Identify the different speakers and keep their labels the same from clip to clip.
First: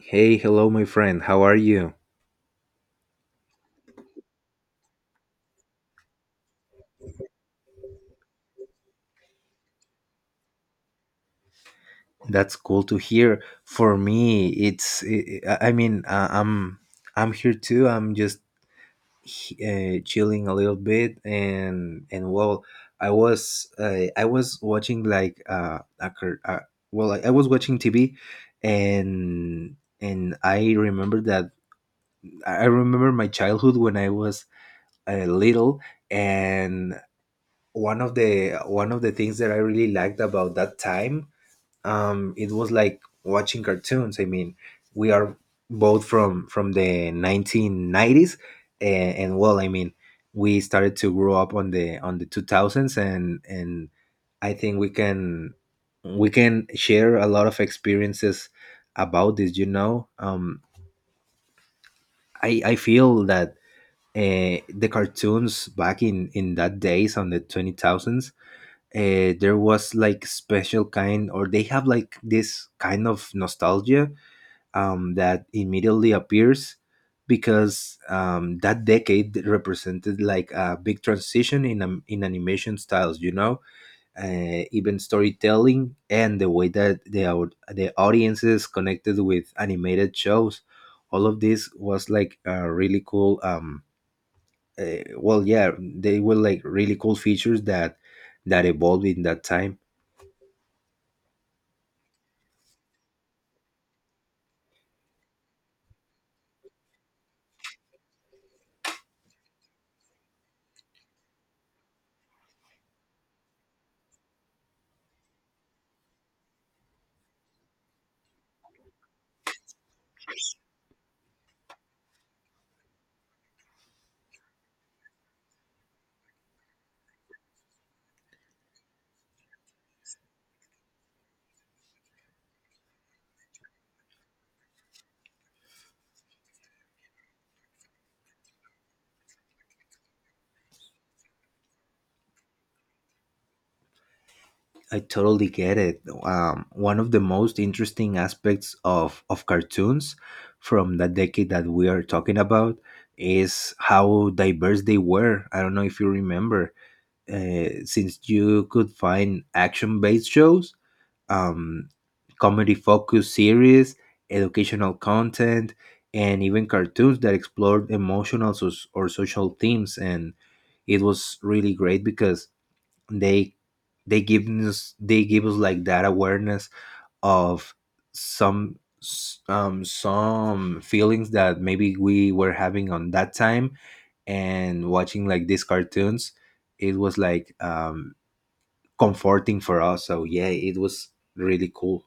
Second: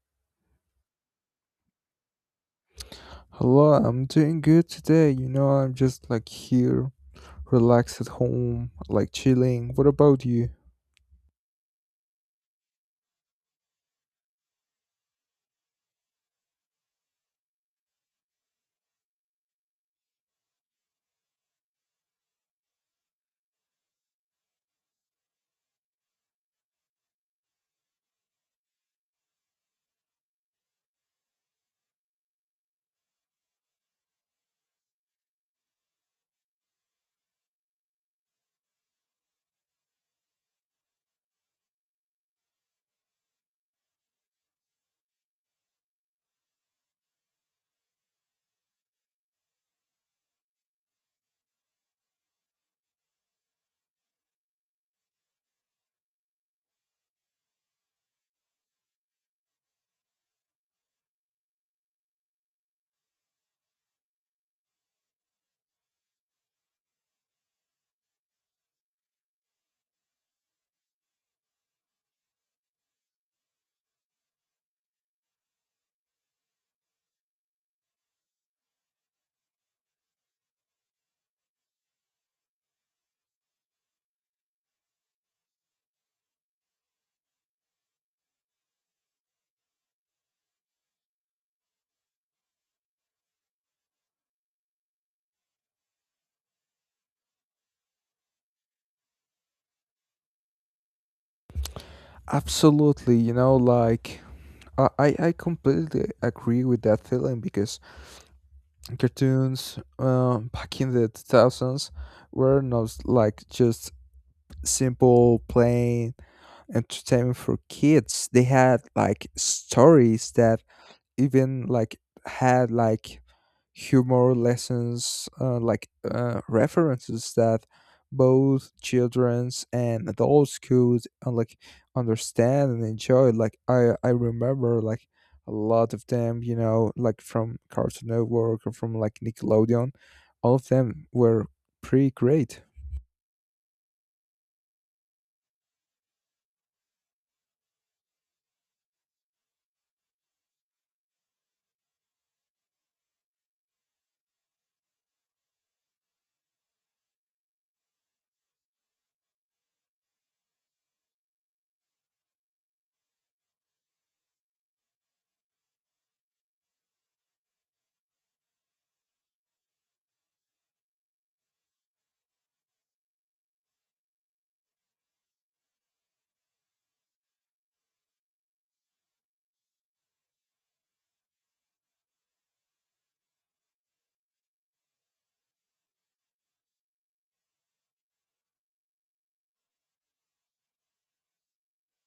Speaker 1: Hey, hello, my friend. How are you?
Speaker 2: Hello, I'm doing good today. You know, I'm just like here, relaxed at home, like chilling. What about you?
Speaker 1: That's cool to hear. For me, it's. I mean, I'm here too. I'm just chilling a little bit, and well, I was watching like well, I was watching TV, and I remember that I remember my childhood when I was little, and one of the things that I really liked about that time it was like watching cartoons. I mean, we are both from the 1990s, and well, I mean, we started to grow up on the 2000s, and I think we can share a lot of experiences about this. I feel that the cartoons back in that days on the 20 thousands, there was like special kind or they have like this kind of nostalgia that immediately appears, because that decade represented like a big transition in animation styles. Even storytelling and the way that the audiences connected with animated shows, all of this was like a really cool, yeah, they were like really cool features that evolved in that time.
Speaker 2: Absolutely, you know, like I completely agree with that feeling because cartoons back in the 2000s were not like just simple, plain entertainment for kids. They had like stories that even like had like humor lessons like references that both children's and adults could like understand and enjoy like I remember like a lot of them, you know, like from Cartoon Network or from like Nickelodeon. All of them were pretty great.
Speaker 1: I totally get it. One of the most interesting aspects of cartoons from that decade that we are talking about is how diverse they were. I don't know if you remember. Since you could find action based shows, um, comedy focused series, educational content, and even cartoons that explored emotional or social themes. And it was really great because they they give us like that awareness of some feelings that maybe we were having on that time, and watching like these cartoons it was like comforting for us, so yeah, it was really cool.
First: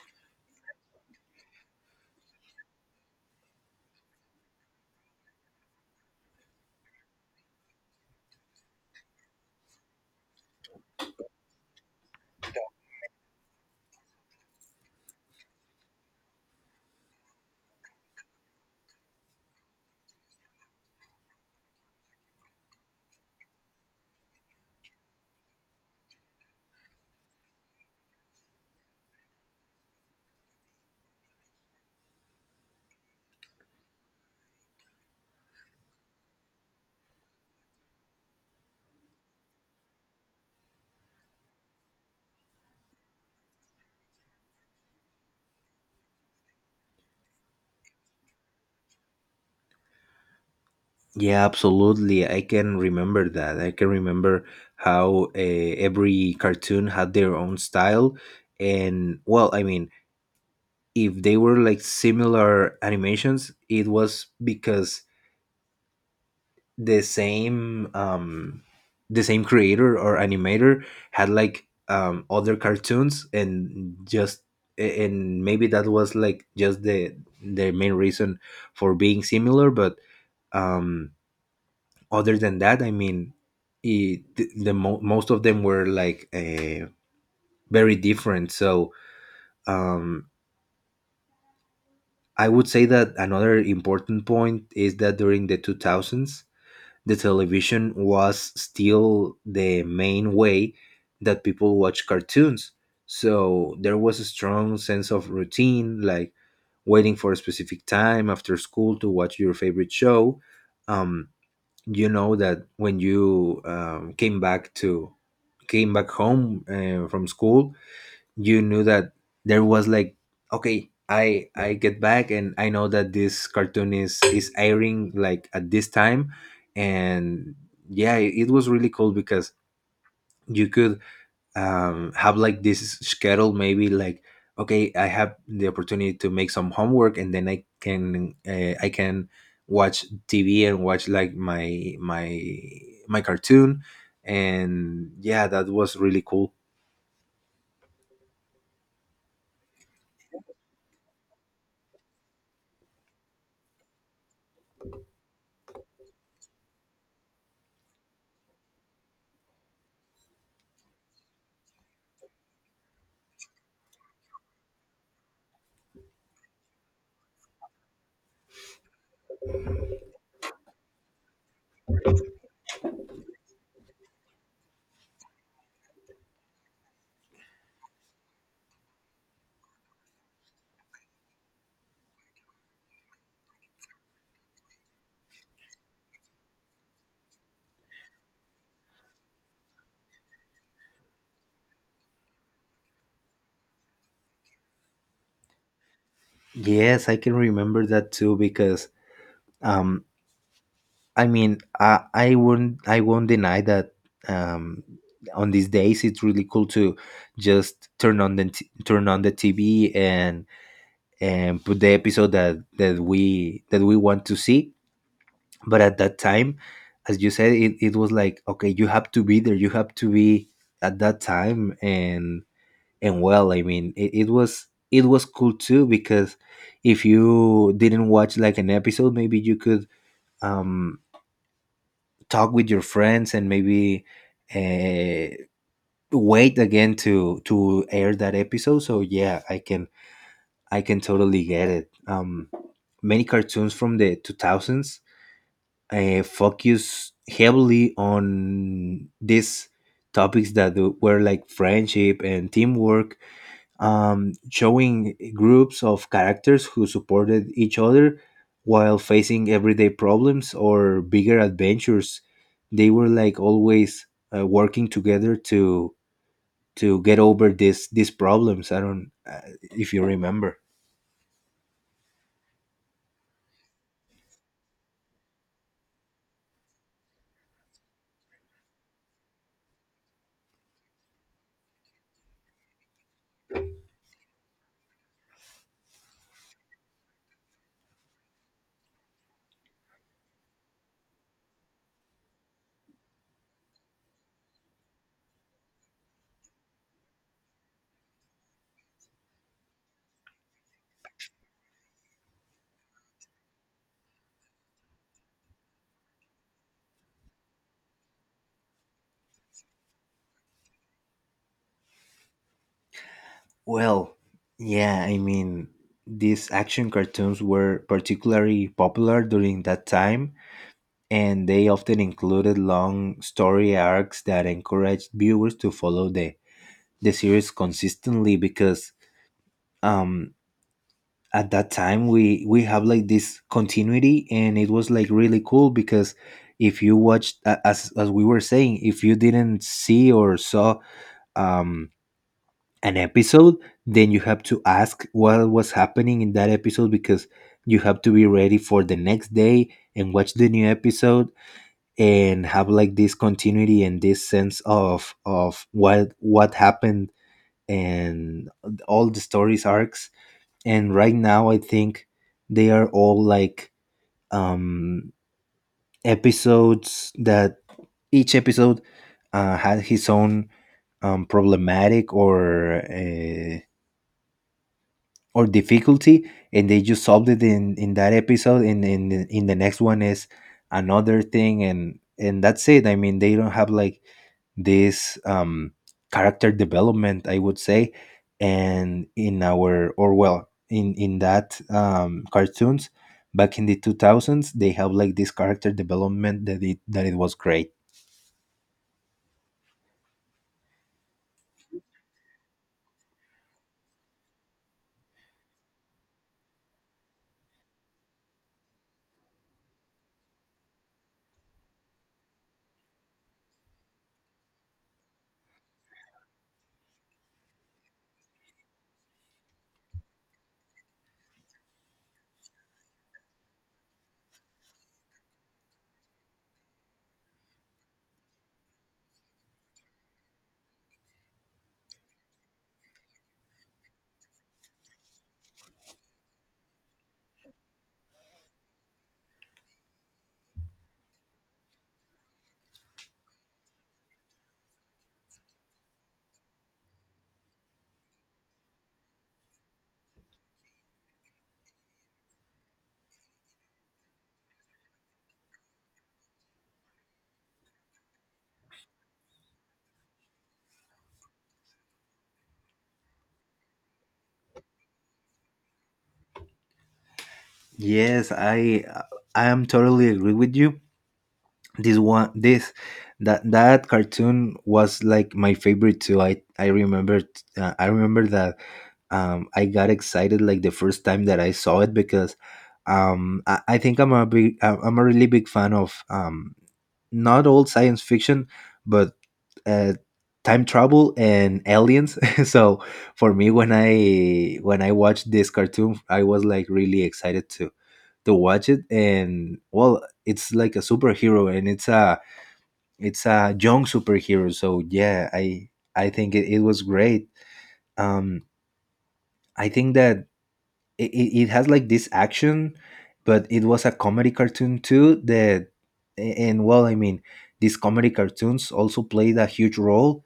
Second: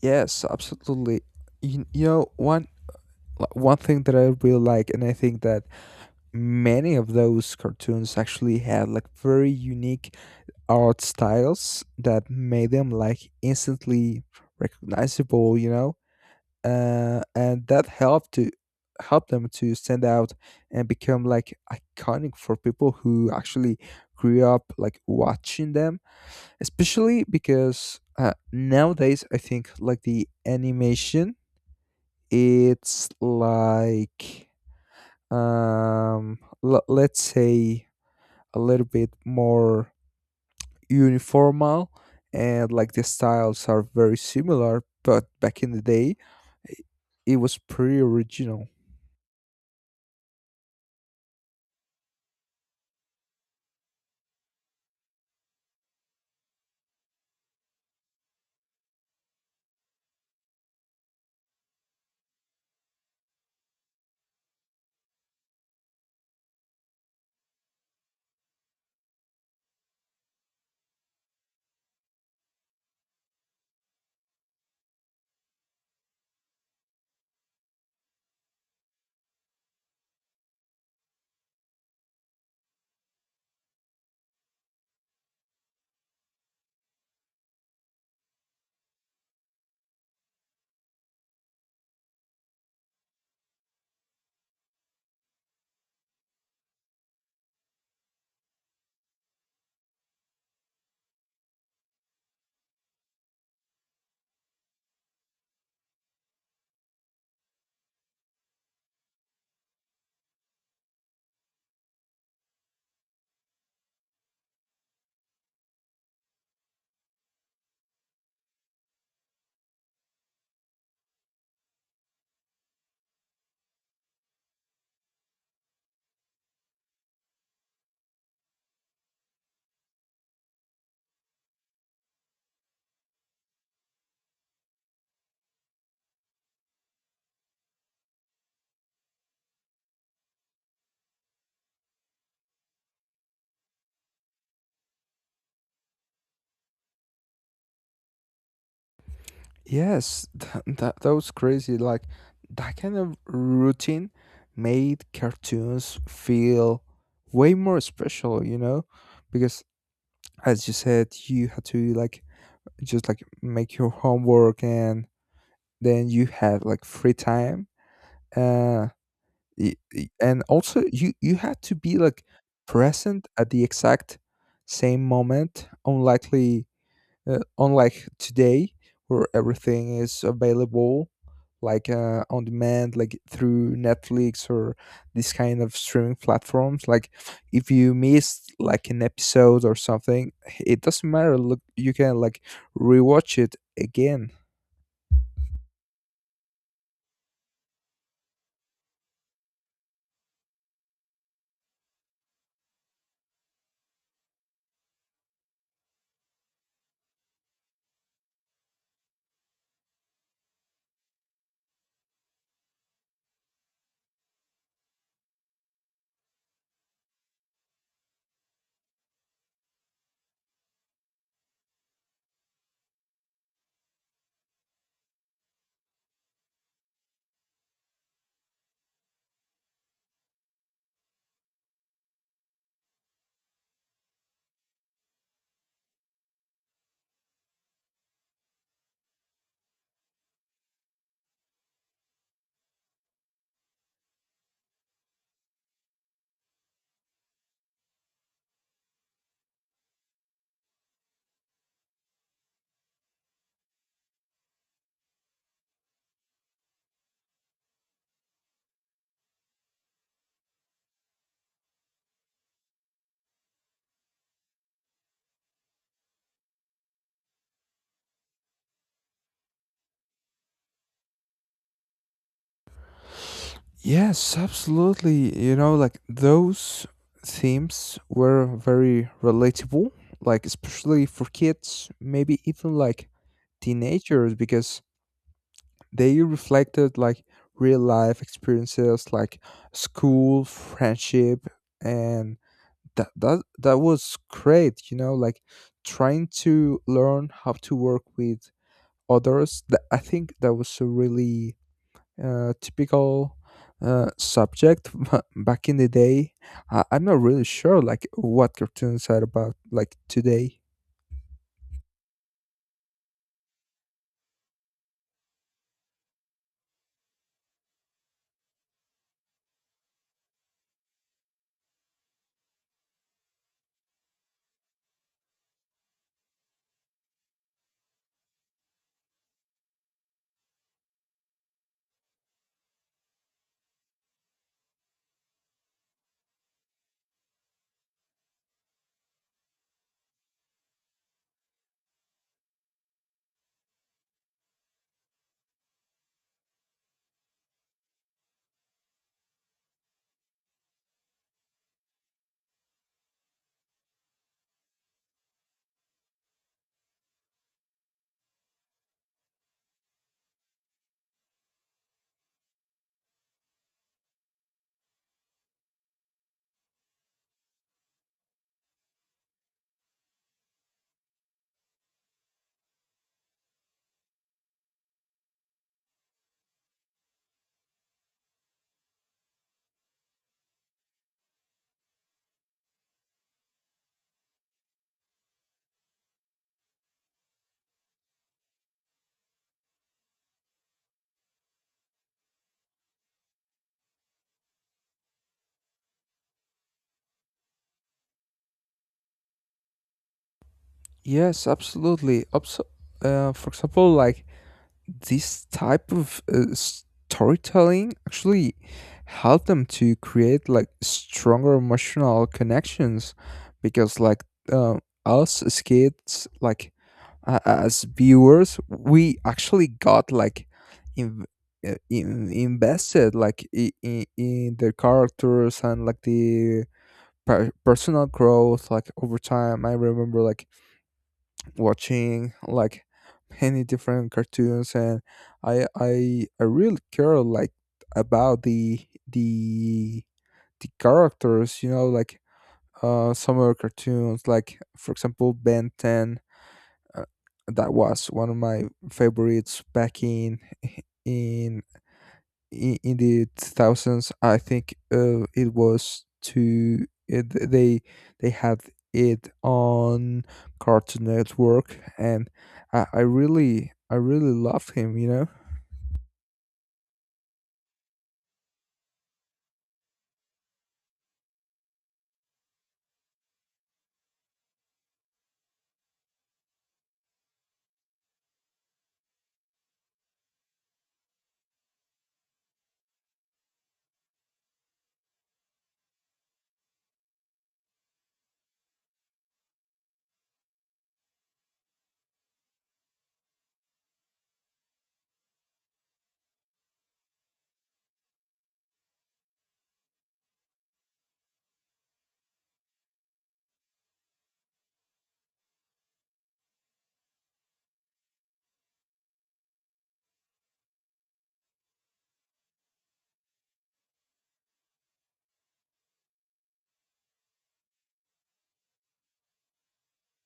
Speaker 2: Yes, absolutely. You know, one thing that I really like, and I think that many of those cartoons actually had like very unique art styles that made them like instantly recognizable, you know. And that helped to help them to stand out and become like iconic for people who actually grew up like watching them, especially because nowadays I think like the animation, it's like let's say a little bit more uniformal, and like the styles are very similar. But back in the day, i- it was pretty original.
Speaker 1: Yeah, absolutely. I can remember how every cartoon had their own style. And, well, I mean, if they were like similar animations, it was because the same um, the same creator or animator had like other cartoons and just, and maybe that was like just the main reason for being similar. But um, other than that, I mean, it, the mo- most of them were like very different. So, um, I would say that another important point is that during the 2000s, the television was still the main way that people watch cartoons. So there was a strong sense of routine, like waiting for a specific time after school to watch your favorite show. Um, you know that when you came back home from school, you knew that there was like, okay, I get back and I know that this cartoon is airing like at this time, and yeah, it was really cool because you could have like this schedule, maybe like, okay, I have the opportunity to make some homework, and then I can watch TV and watch like my cartoon, and yeah, that was really cool.
Speaker 2: Yes, that was crazy. Like that kind of routine made cartoons feel way more special, you know, because as you said, you had to like just like make your homework, and then you have like free time. uh and also, you had to be like present at the exact same moment, unlikely unlike today, where everything is available like on demand, like through Netflix or this kind of streaming platforms. Like if you missed like an episode or something, it doesn't matter. Look, you can like rewatch it again.
Speaker 1: Yes, I can remember that too, because Um, I mean, I won't deny that, um, on these days it's really cool to just turn on turn on the TV and put the episode that we want to see. But at that time, as you said, it was like, okay, you have to be there. You have to be at that time, and well, I mean, it was cool too because if you didn't watch like an episode, maybe you could um talk with your friends and maybe uh, wait again to air that episode. So yeah, I can totally get it. Many cartoons from the 2000s focus heavily on these topics that were like friendship and teamwork, showing groups of characters who supported each other while facing everyday problems or bigger adventures. They were like always working together to get over this these problems. I don't If you remember.
Speaker 2: Yes, absolutely. You know, like those themes were very relatable, like especially for kids, maybe even like teenagers, because they reflected like real life experiences like school, friendship, and that was great, you know, like trying to learn how to work with others. That, I think that was a really typical subject But back in the day. I'm not really sure like what cartoons are about like today.
Speaker 1: Well, yeah, I mean, these action cartoons were particularly popular during that time, and they often included long story arcs that encouraged viewers to follow the series consistently, because um at that time we have like this continuity, and it was like really cool because if you as we were saying, if you didn't see or saw um an episode, then you have to ask what was happening in that episode, because you have to be ready for the next day and watch the new episode and have like this continuity and this sense of what happened and all the stories arcs. And right now I think they are all like um episodes that each episode had his own problematic or difficulty, and they just solved it in that episode, and in the next one is another thing, and that's it. I mean, they don't have like this character development, I would say, and in our or well, in that cartoons back in the 2000s, they have like this character development that it was great.
Speaker 2: Yes, absolutely. For example, like this type of storytelling actually help them to create like stronger emotional connections, because like uh, us as kids, like as viewers, we actually got like in, invested like in their characters, and like the personal growth like over time. I remember like watching like many different cartoons, and I really care like about the the characters, you know, like some of cartoons like, for example, Ben 10. uh, that was one of my favorites back in in in the 2000s. I think it was to it, they had it on Cartoon Network, and I really, I really loved him, you know.
Speaker 1: Yes, I am totally agree with you. This one, this that cartoon was like my favorite too. I remember that I got excited like the first time that I saw it, because I think I'm a really big fan of not old science fiction, but uh, time travel and aliens. So for me, when I watched this cartoon, I was like really excited to watch it. And well, it's like a superhero, and it's a young superhero. So yeah, I think it was great. Um, I think that it has like this action, but it was a comedy cartoon too. That and Well, I mean, these comedy cartoons also played a huge role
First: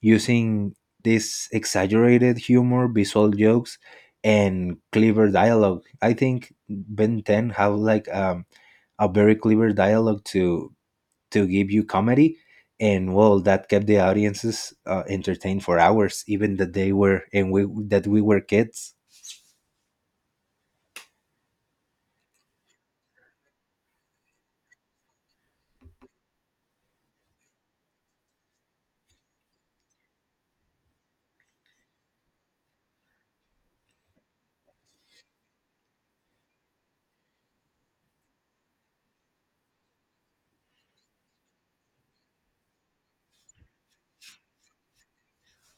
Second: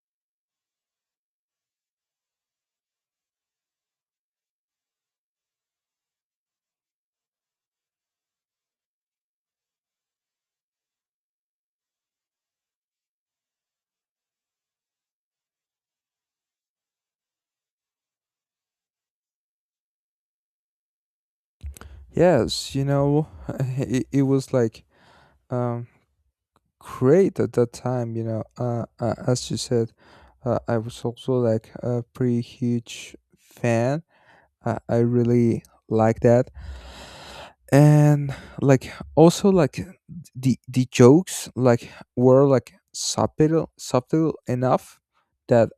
Speaker 1: using this exaggerated humor, visual jokes, and clever dialogue. I think Ben 10 have like a very clever dialogue to give you comedy, and well, that kept the audiences entertained for hours, even that they were and we that we were kids.
Speaker 2: Yes, you know it was like um great at that time, you know. As you said, I was also like a pretty huge fan. I really like that. And like, also, like the jokes like were like subtle enough that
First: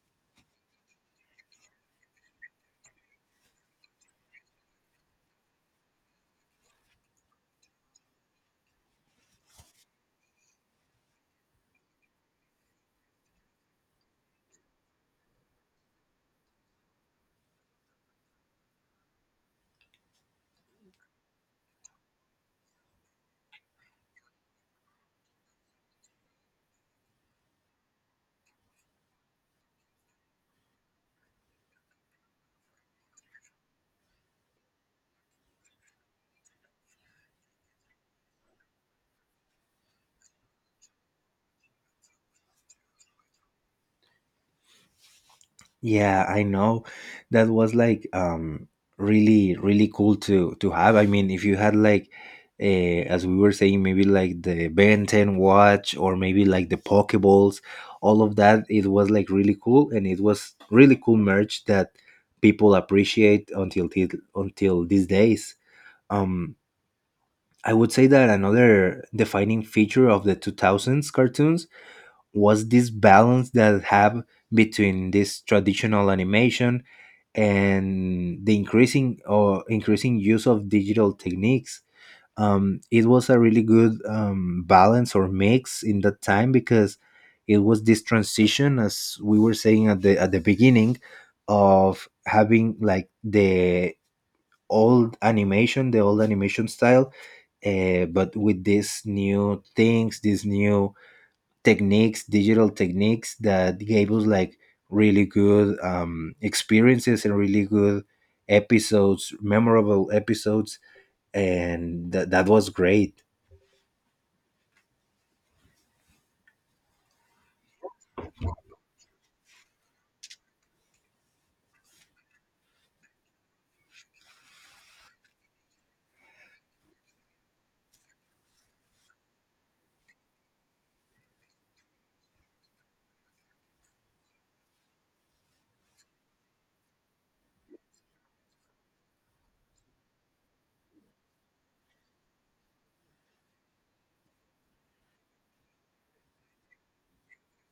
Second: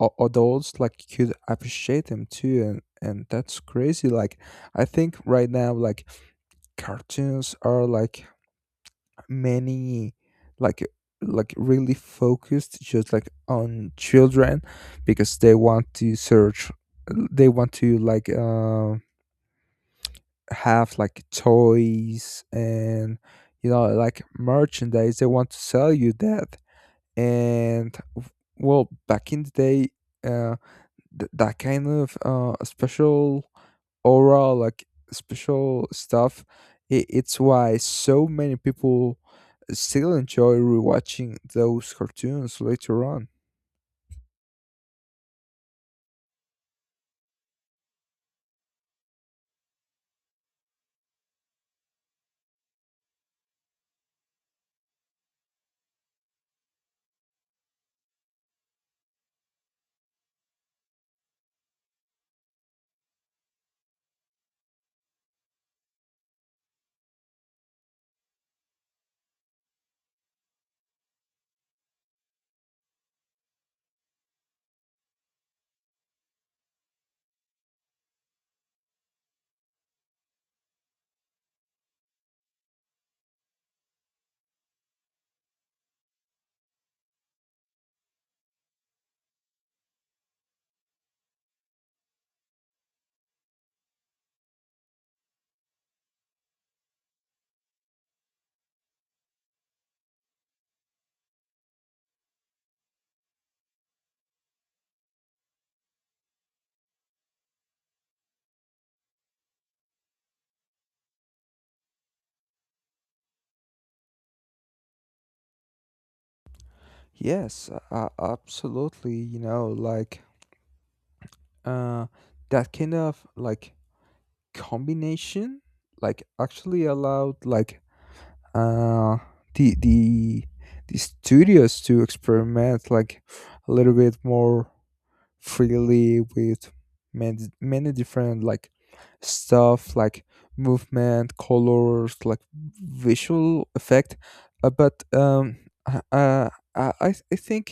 Speaker 2: adults like could appreciate them too. And that's crazy. Like I think right now, like cartoons are like many like like really focused just like on children, because they want to search, they want to like have like toys, and, you know, like merchandise they want to sell you that. and w- well, back in the day, uh that kind of special aura, like special stuff, I it's why so many people still enjoy rewatching those cartoons later on.
Speaker 1: Yeah, I know. That was like really, really cool to have. I mean, if you had like, as we were saying, maybe like the Ben 10 watch or maybe like the Pokeballs, all of that, it was like really cool, and it was really cool merch that people appreciate until these days. Um I would say that another defining feature of the 2000s cartoons was this balance that have between this traditional animation and the increasing use of digital techniques. It was a really good balance or mix in that time, because it was this transition, as we were saying at the beginning, of having like the old animation style, but with these new things, these new techniques, digital techniques that gave us like really good experiences and really good episodes, memorable episodes, and that was great.
Speaker 2: Yes, absolutely. You know, like uh that kind of like combination like actually allowed like uh the the the studios to experiment like a little bit more freely with many, many different like stuff, like movement, colors, like visual effect. But uh, uh, I think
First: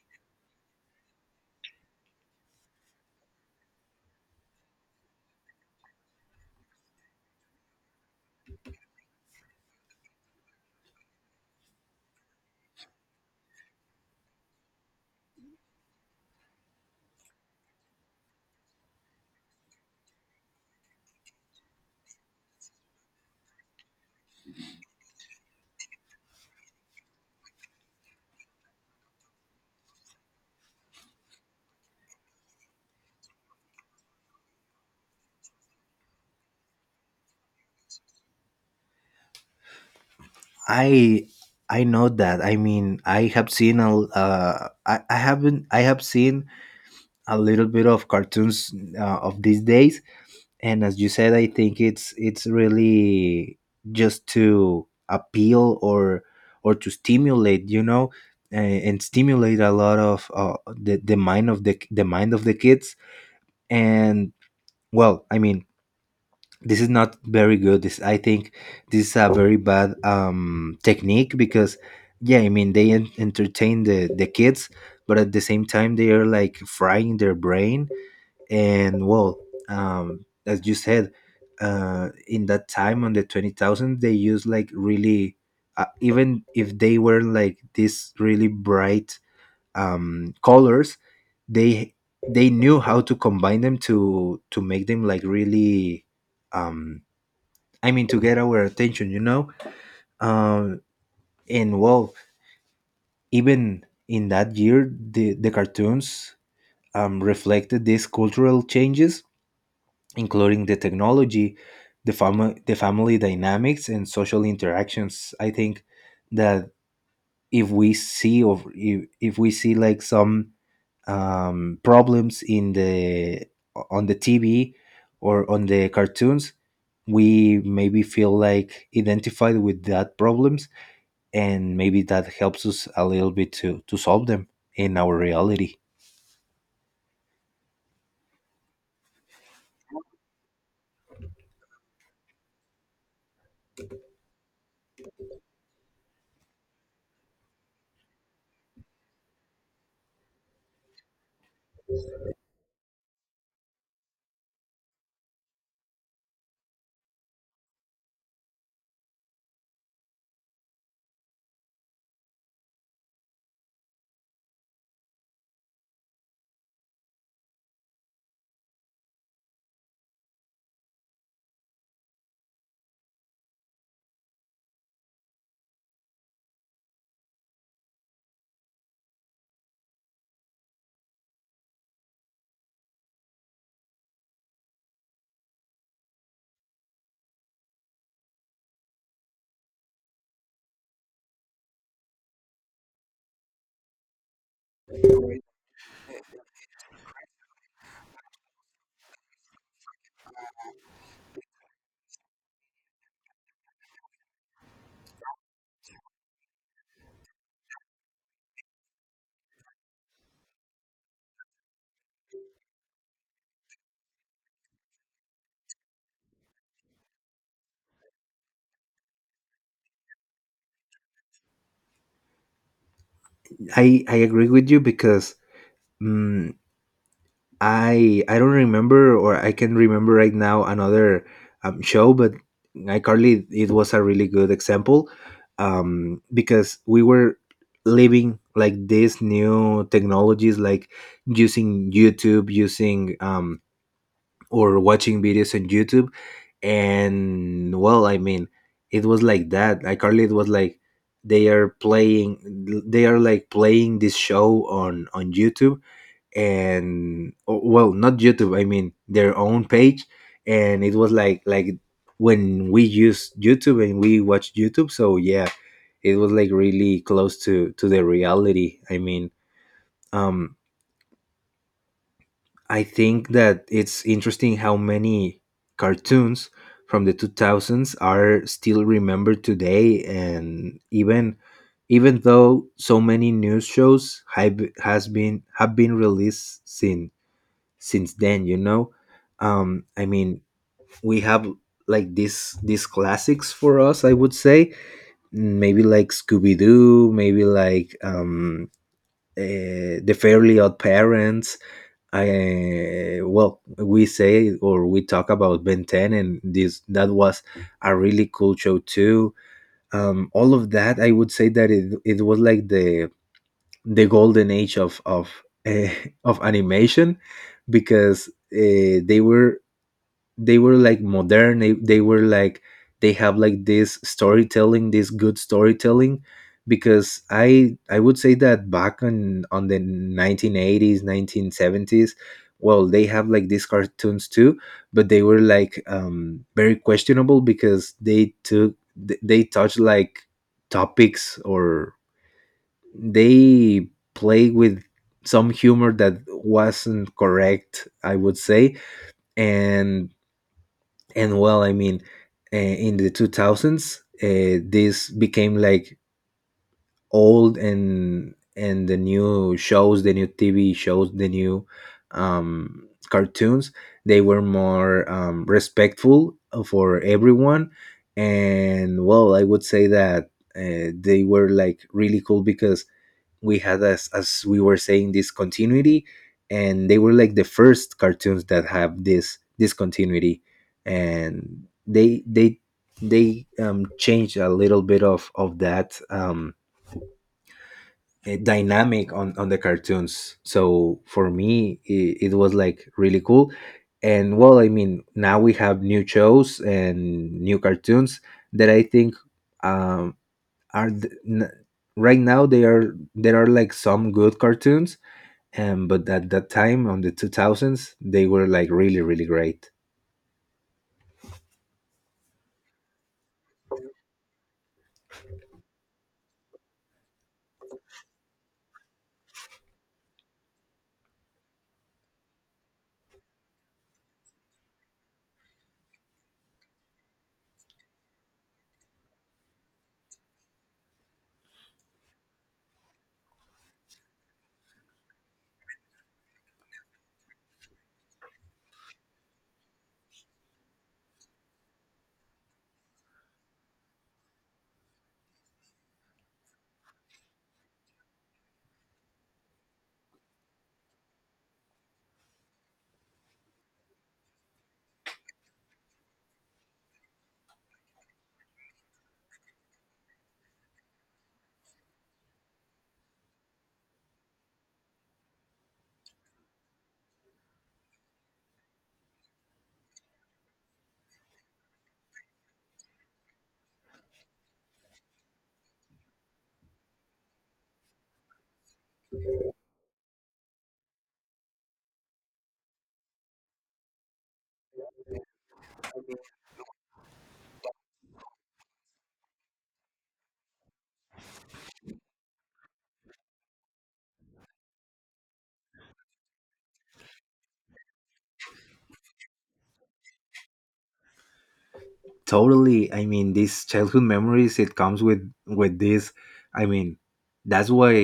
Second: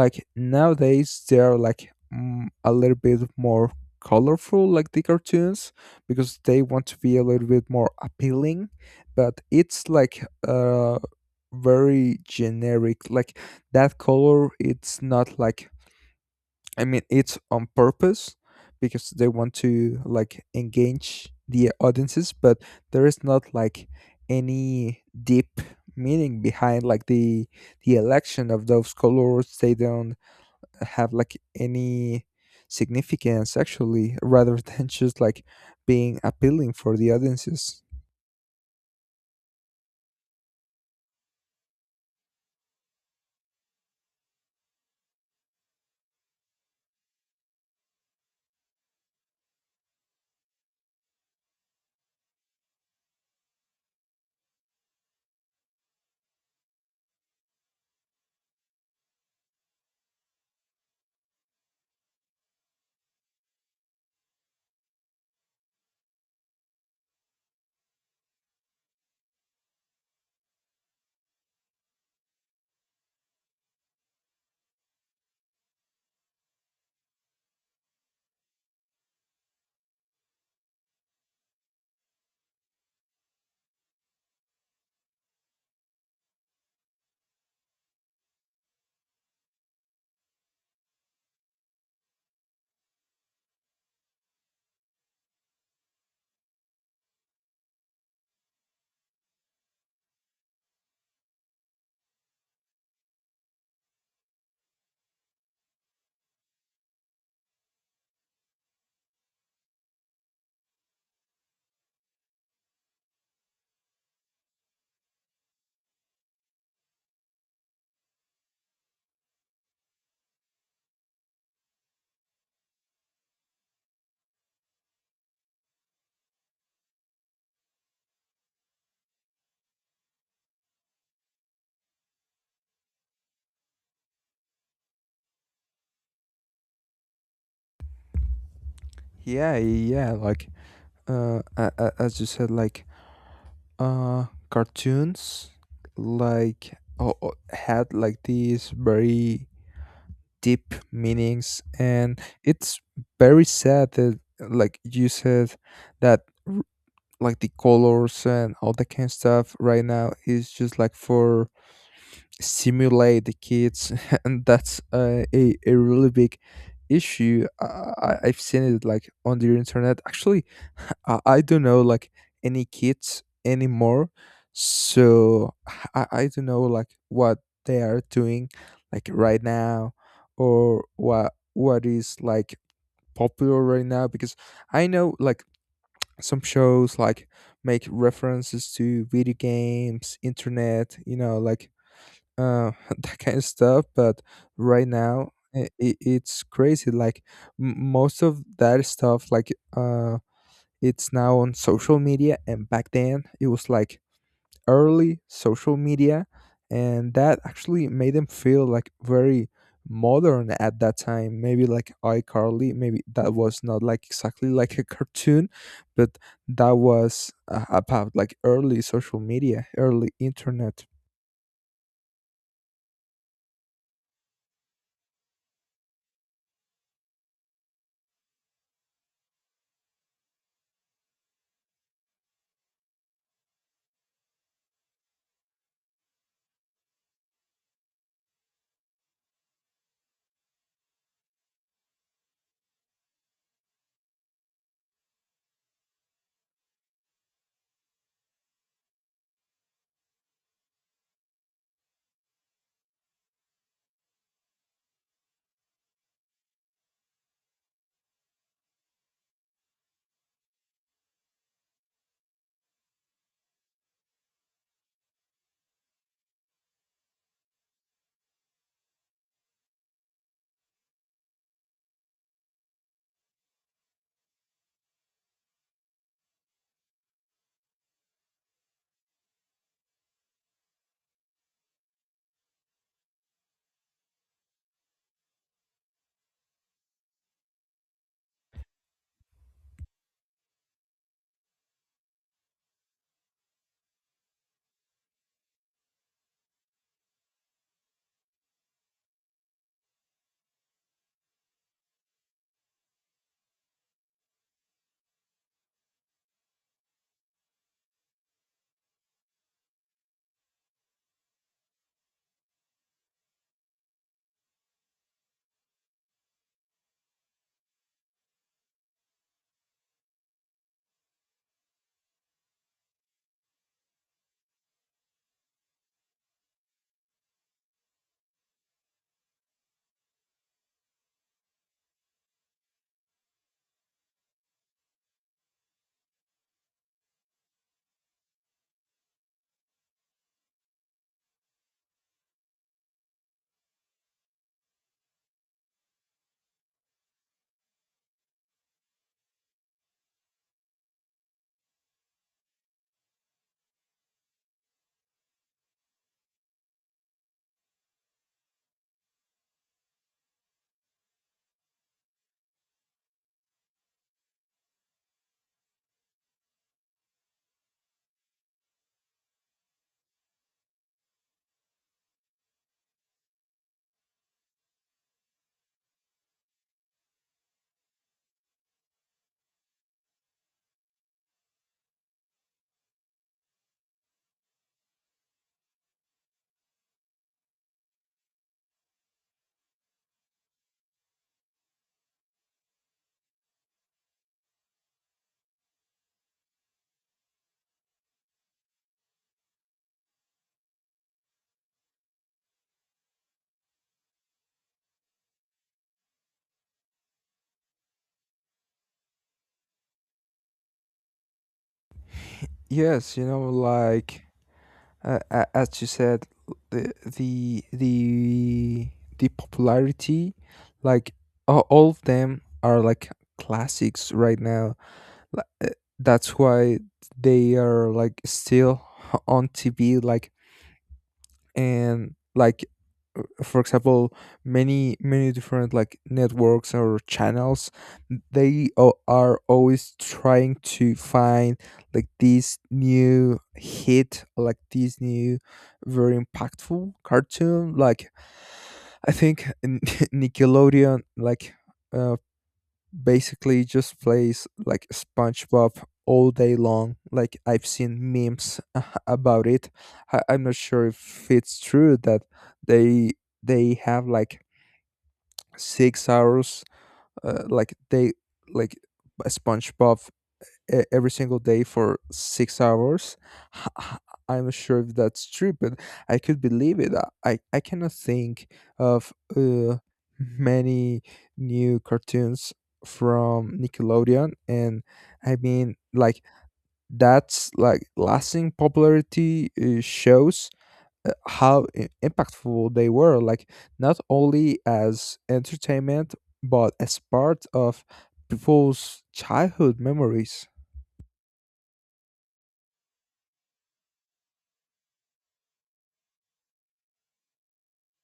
Speaker 2: like nowadays they're like a little bit more colorful, like the cartoons, because they want to be a little bit more appealing. But it's like very generic. Like that color, it's not like, I mean, it's on purpose because they want to like engage the audiences, but there is not like any deep meaning behind like the election of those colors. They don't have like any significance actually, rather than just like being appealing for the audiences.
Speaker 1: I I know that. I mean, I haven't I have seen a little bit of cartoons of these days, and as you said, I think it's really just to appeal or to stimulate. And stimulate a lot of the mind of the mind of the kids. And well, I mean, this is not very good this I think This is a very bad technique, because yeah, I mean, they entertain the kids, but at the same time they are like frying their brain. And well, as you said, in that time, on the 20,000, they used like really, even if they were like these really bright colors, they they knew how to combine them to make them like really, um I mean, to get our attention um and well, even in that year, the cartoons reflected these cultural changes, including the technology, the family dynamics, and social interactions. I think that if we see like some problems in the on the TV or on the cartoons, we maybe feel like identified with that problems, and maybe that helps us a little bit to solve them in our reality.
Speaker 2: Yeah, yeah, yeah, like as you said, like cartoons like had like these very deep meanings. And it's very sad that like, you said that r- like the colors and all that kind of stuff right now is just like for simulate the kids and that's a really big issue. I've seen it like on the internet actually. I don't know like any kids anymore. So I don't know like what they are doing like right now, or what is like popular right now, because I know like some shows like make references to video games, internet, you know, like uh that kind of stuff. But right now it's crazy. Like most of that stuff like it's now on social media, and back then it was like early social media, and that actually made them feel like very modern at that time. Maybe like iCarly, maybe that was not like exactly like a cartoon, but that was about like early social media, early internet.
Speaker 1: I agree with you because. mm I don't remember, or I can remember right now another show. But iCarly, it was a really good example, because we were living like these new technologies, like using YouTube, using or watching videos on YouTube. And well, I mean, it was like that. iCarly, it was like they are playing, they are like playing this show on YouTube. And oh, well, not YouTube, I mean their own page, and it was like when we used YouTube and we watched YouTube. So yeah, it was like really close to the reality, I mean. um I think that it's interesting how many cartoons from the 2000s are still remembered today, and even even though so many news shows have been released since then. I mean, we have like these classics for us, I would say. Maybe like Scooby-Doo, maybe like The Fairly odd parents Well, we say, or we talk about Ben 10, and this, that was a really cool show too. All of that, I would say that it was like the golden age of uh, of animation, because they were like modern. They were like, they have like this storytelling, this good storytelling, because I would say that back on the 1980s, 1970s, well, they have like these cartoons too, but they were like very questionable, because they took they touch like topics, or they play with some humor that wasn't correct, I would say. and and well, I mean, in the 2000s, this became like old, and the new shows, the new TV shows, the new cartoons, they were more respectful for everyone. And well, I would say that they were like really cool, because we had, as we were saying, this continuity, and they were like the first cartoons that have this continuity. And they changed a little bit of that dynamic on the cartoons. So for me, it was like really cool. And well, I mean, now we have new shows and new cartoons that I think um are right now, they are, there are like some good cartoons, but at that time, on the 2000s, they were like really really great.
Speaker 2: Yes, you know, like as you said, the the the, the popularity, like all of them are like classics right now. Li- uh, that's why they are like still on TV. Like and like for example, many, many different like networks or channels, they are always trying to find like this new hit, like this new very impactful cartoon. Like I think Nickelodeon like uh, basically just plays like SpongeBob all day long. Like I've seen memes about it. I'm not sure if it's true that they they have like 6 hours. Like they like SpongeBob every single day for 6 hours I'm sure if that's true, but I could believe it. I I cannot think of many new cartoons from Nickelodeon. And I mean, like that's like lasting popularity. Shows how impactful they were, like not only as entertainment, but as part of people's childhood memories.
Speaker 1: Totally, I mean, these childhood memories, it comes with this, I mean, that's why,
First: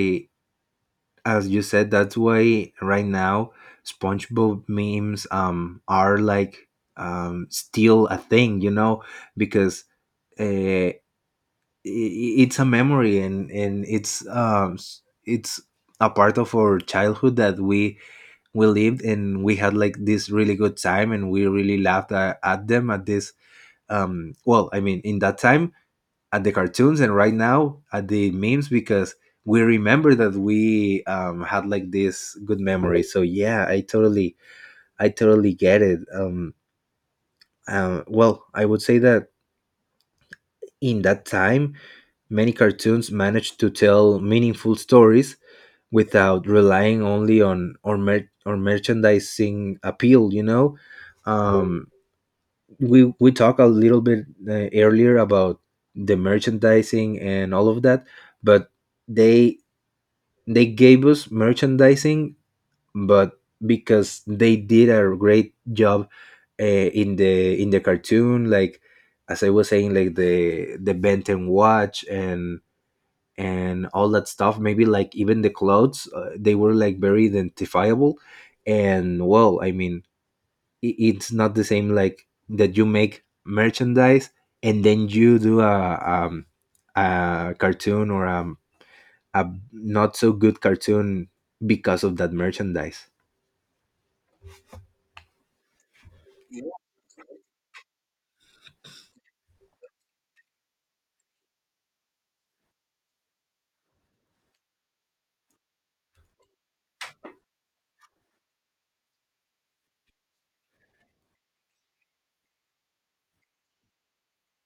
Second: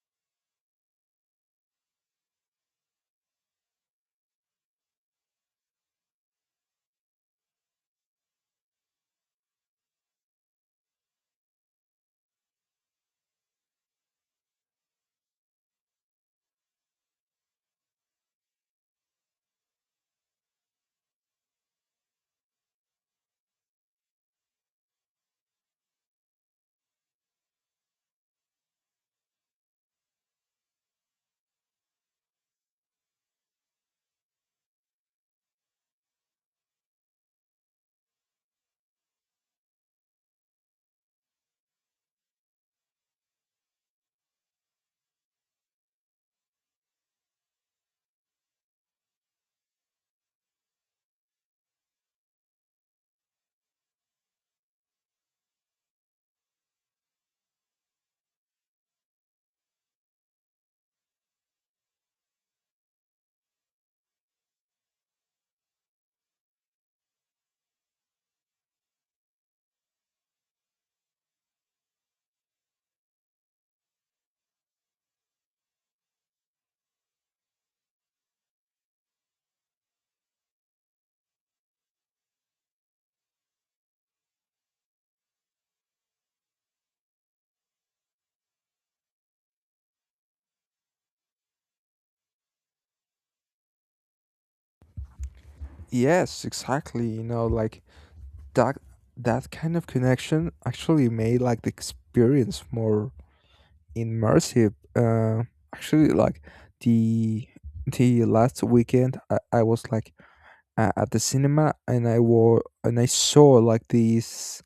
Speaker 1: as you said, that's why right now SpongeBob memes are like still a thing, you know, because uh, i- it's a memory, and it's it's a part of our childhood that we lived, and we had like this really good time, and we really laughed at them, at this, well, I mean, in that time at the cartoons, and right now at the memes, because we remember that we had like this good memory. So yeah, I totally, I totally get it. Well, I would say that in that time, many cartoons managed to tell meaningful stories without relying only on or or merchandising appeal, you know. um we talked a little bit earlier about the merchandising and all of that, but they they gave us merchandising, but because they did a great job in the cartoon, like, as I was saying, like the Benton watch, and all that stuff, maybe like even the clothes. They were like very identifiable. And well, I mean, I, it's not the same like that you make merchandise, and then you do a cartoon, or a not so good cartoon because of that merchandise.
Speaker 2: Yes, exactly. You know, like that that kind of connection actually made like the experience more immersive. Actually, like the the last weekend, I was like at the cinema, and I wore and I saw like this.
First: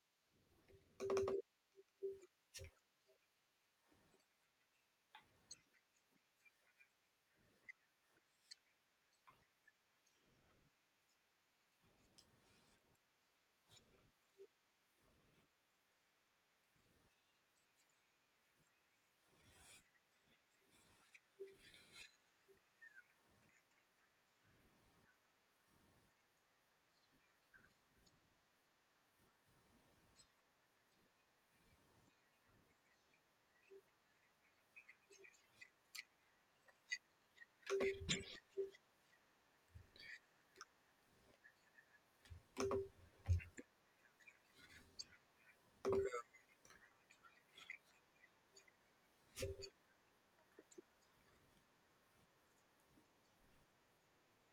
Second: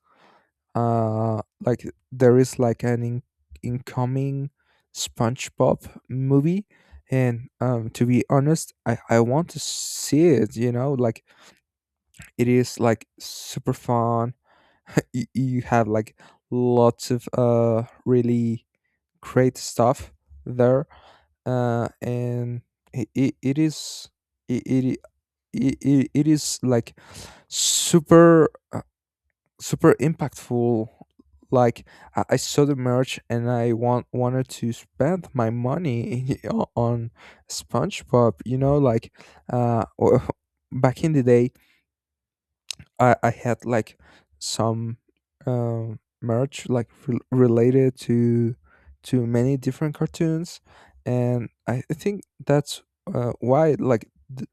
Speaker 2: Like there is like an incoming SpongeBob movie, and to be honest, I want to see it. You know, like it is like super fun. You have like lots of really great stuff there, and it is it, it it it is like super super impactful. Like I saw the merch and I wanted to spend my money on SpongeBob. You know, like uh, back in the day, I had like some merch like related to many different cartoons. And I think that's why like th-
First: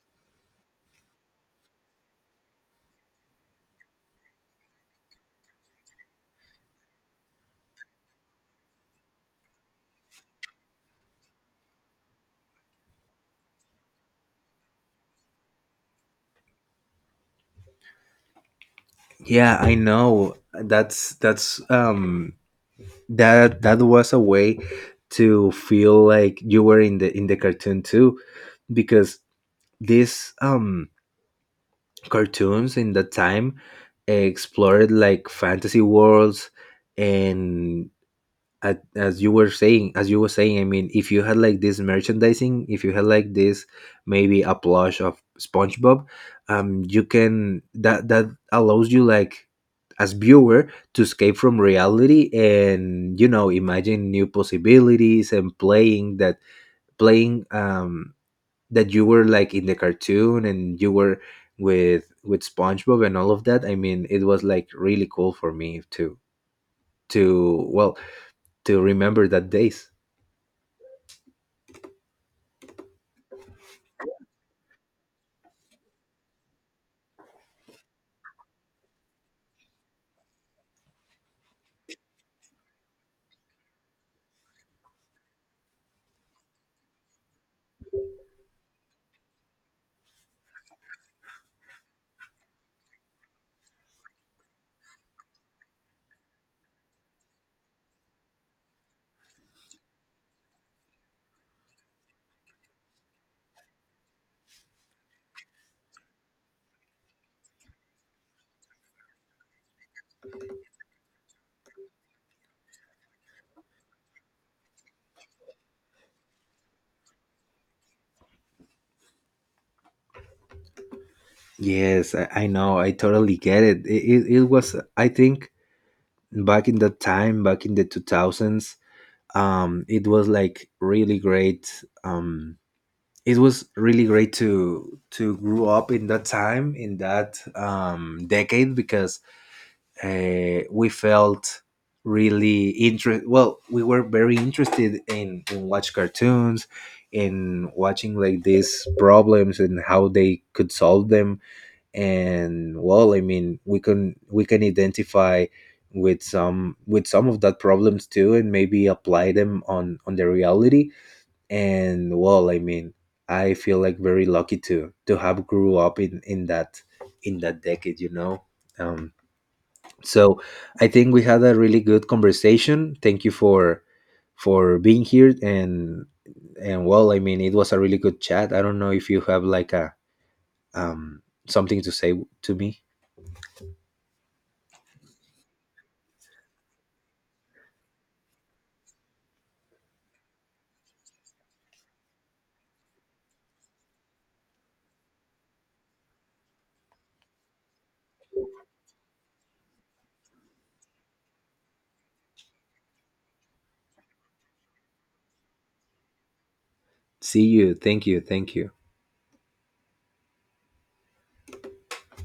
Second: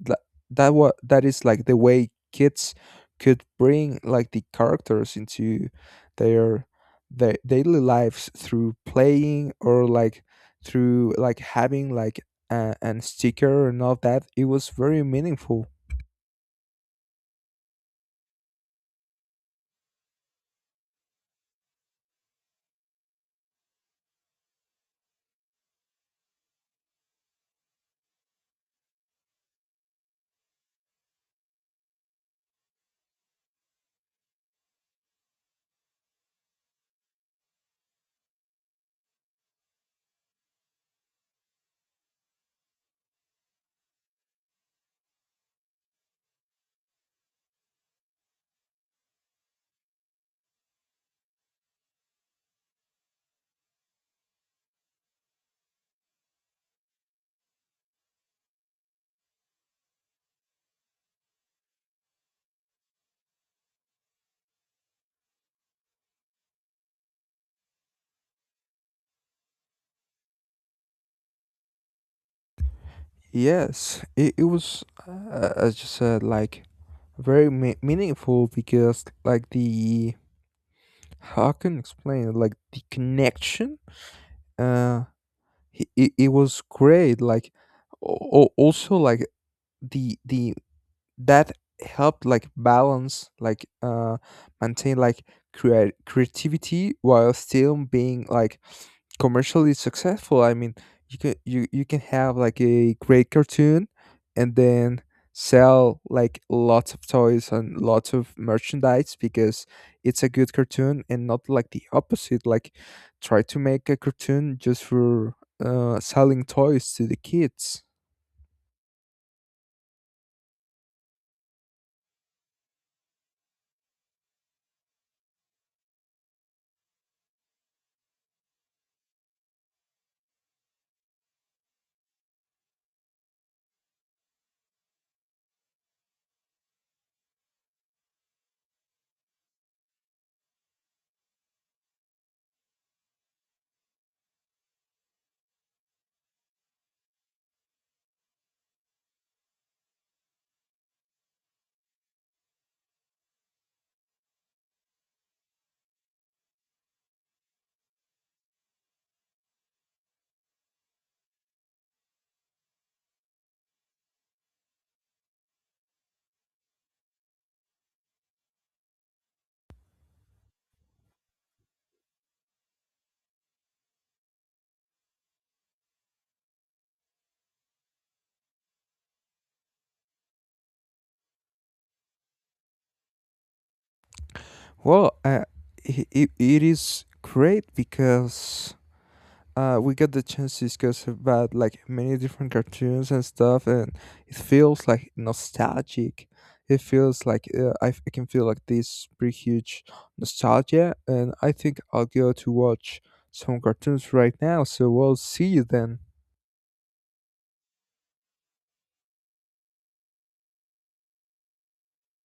Speaker 2: that that is like the way kids could bring like the characters into their their daily lives through playing or like through like having like an sticker and all that. It was very meaningful.
Speaker 1: Yeah, I know. That's that that was a way to feel like you were in the cartoon too, because this cartoons in that time explored like fantasy worlds. And as you were saying, as you were saying, I mean, if you had like this merchandising, if you had like this, maybe a plush of SpongeBob, you can, that that allows you, like, as viewer, to escape from reality, and, you know, imagine new possibilities, and playing that, playing that you were like in the cartoon, and you were with SpongeBob and all of that. I mean, it was like really cool for me to well, to remember that days.
Speaker 2: Yes, it was, as you said, like very meaningful because, like, the how can I explain it? Like, the connection, uh, it was great. Like, also, like, the, the, that helped, like, balance, like, maintain, like, creativity, while still being, like, commercially successful. I mean, you you can have like a great cartoon, and then sell like lots of toys and lots of merchandise, because it's a good cartoon, and not like the opposite, like try to make a cartoon just for selling toys to the kids.
Speaker 1: Yes, I know. I totally get it. It was, I think, back in that time, back in the 2000s, it was like really great. It was really great to grow up in that time, in that decade, because we felt really interested. Well, we were very interested in watch cartoons, in watching like these problems and how they could solve them. And well, I mean, we can, we can identify with some, with some of that problems too, and maybe apply them on the reality. And well, I mean, I feel like very lucky to have grew up in that, in that decade, you know. Um, so I think we had a really good conversation. Thank you for being here, and well, I mean, it was a really good chat. I don't know if you have like a something to say to me.
Speaker 2: Well, it is great because we got the chance to discuss about like many different cartoons and stuff, and it feels like nostalgic. It feels like I can feel like this pretty huge nostalgia, and I think I'll go to watch some cartoons right now. So we'll see you then.
Speaker 1: See you. Thank you, thank you.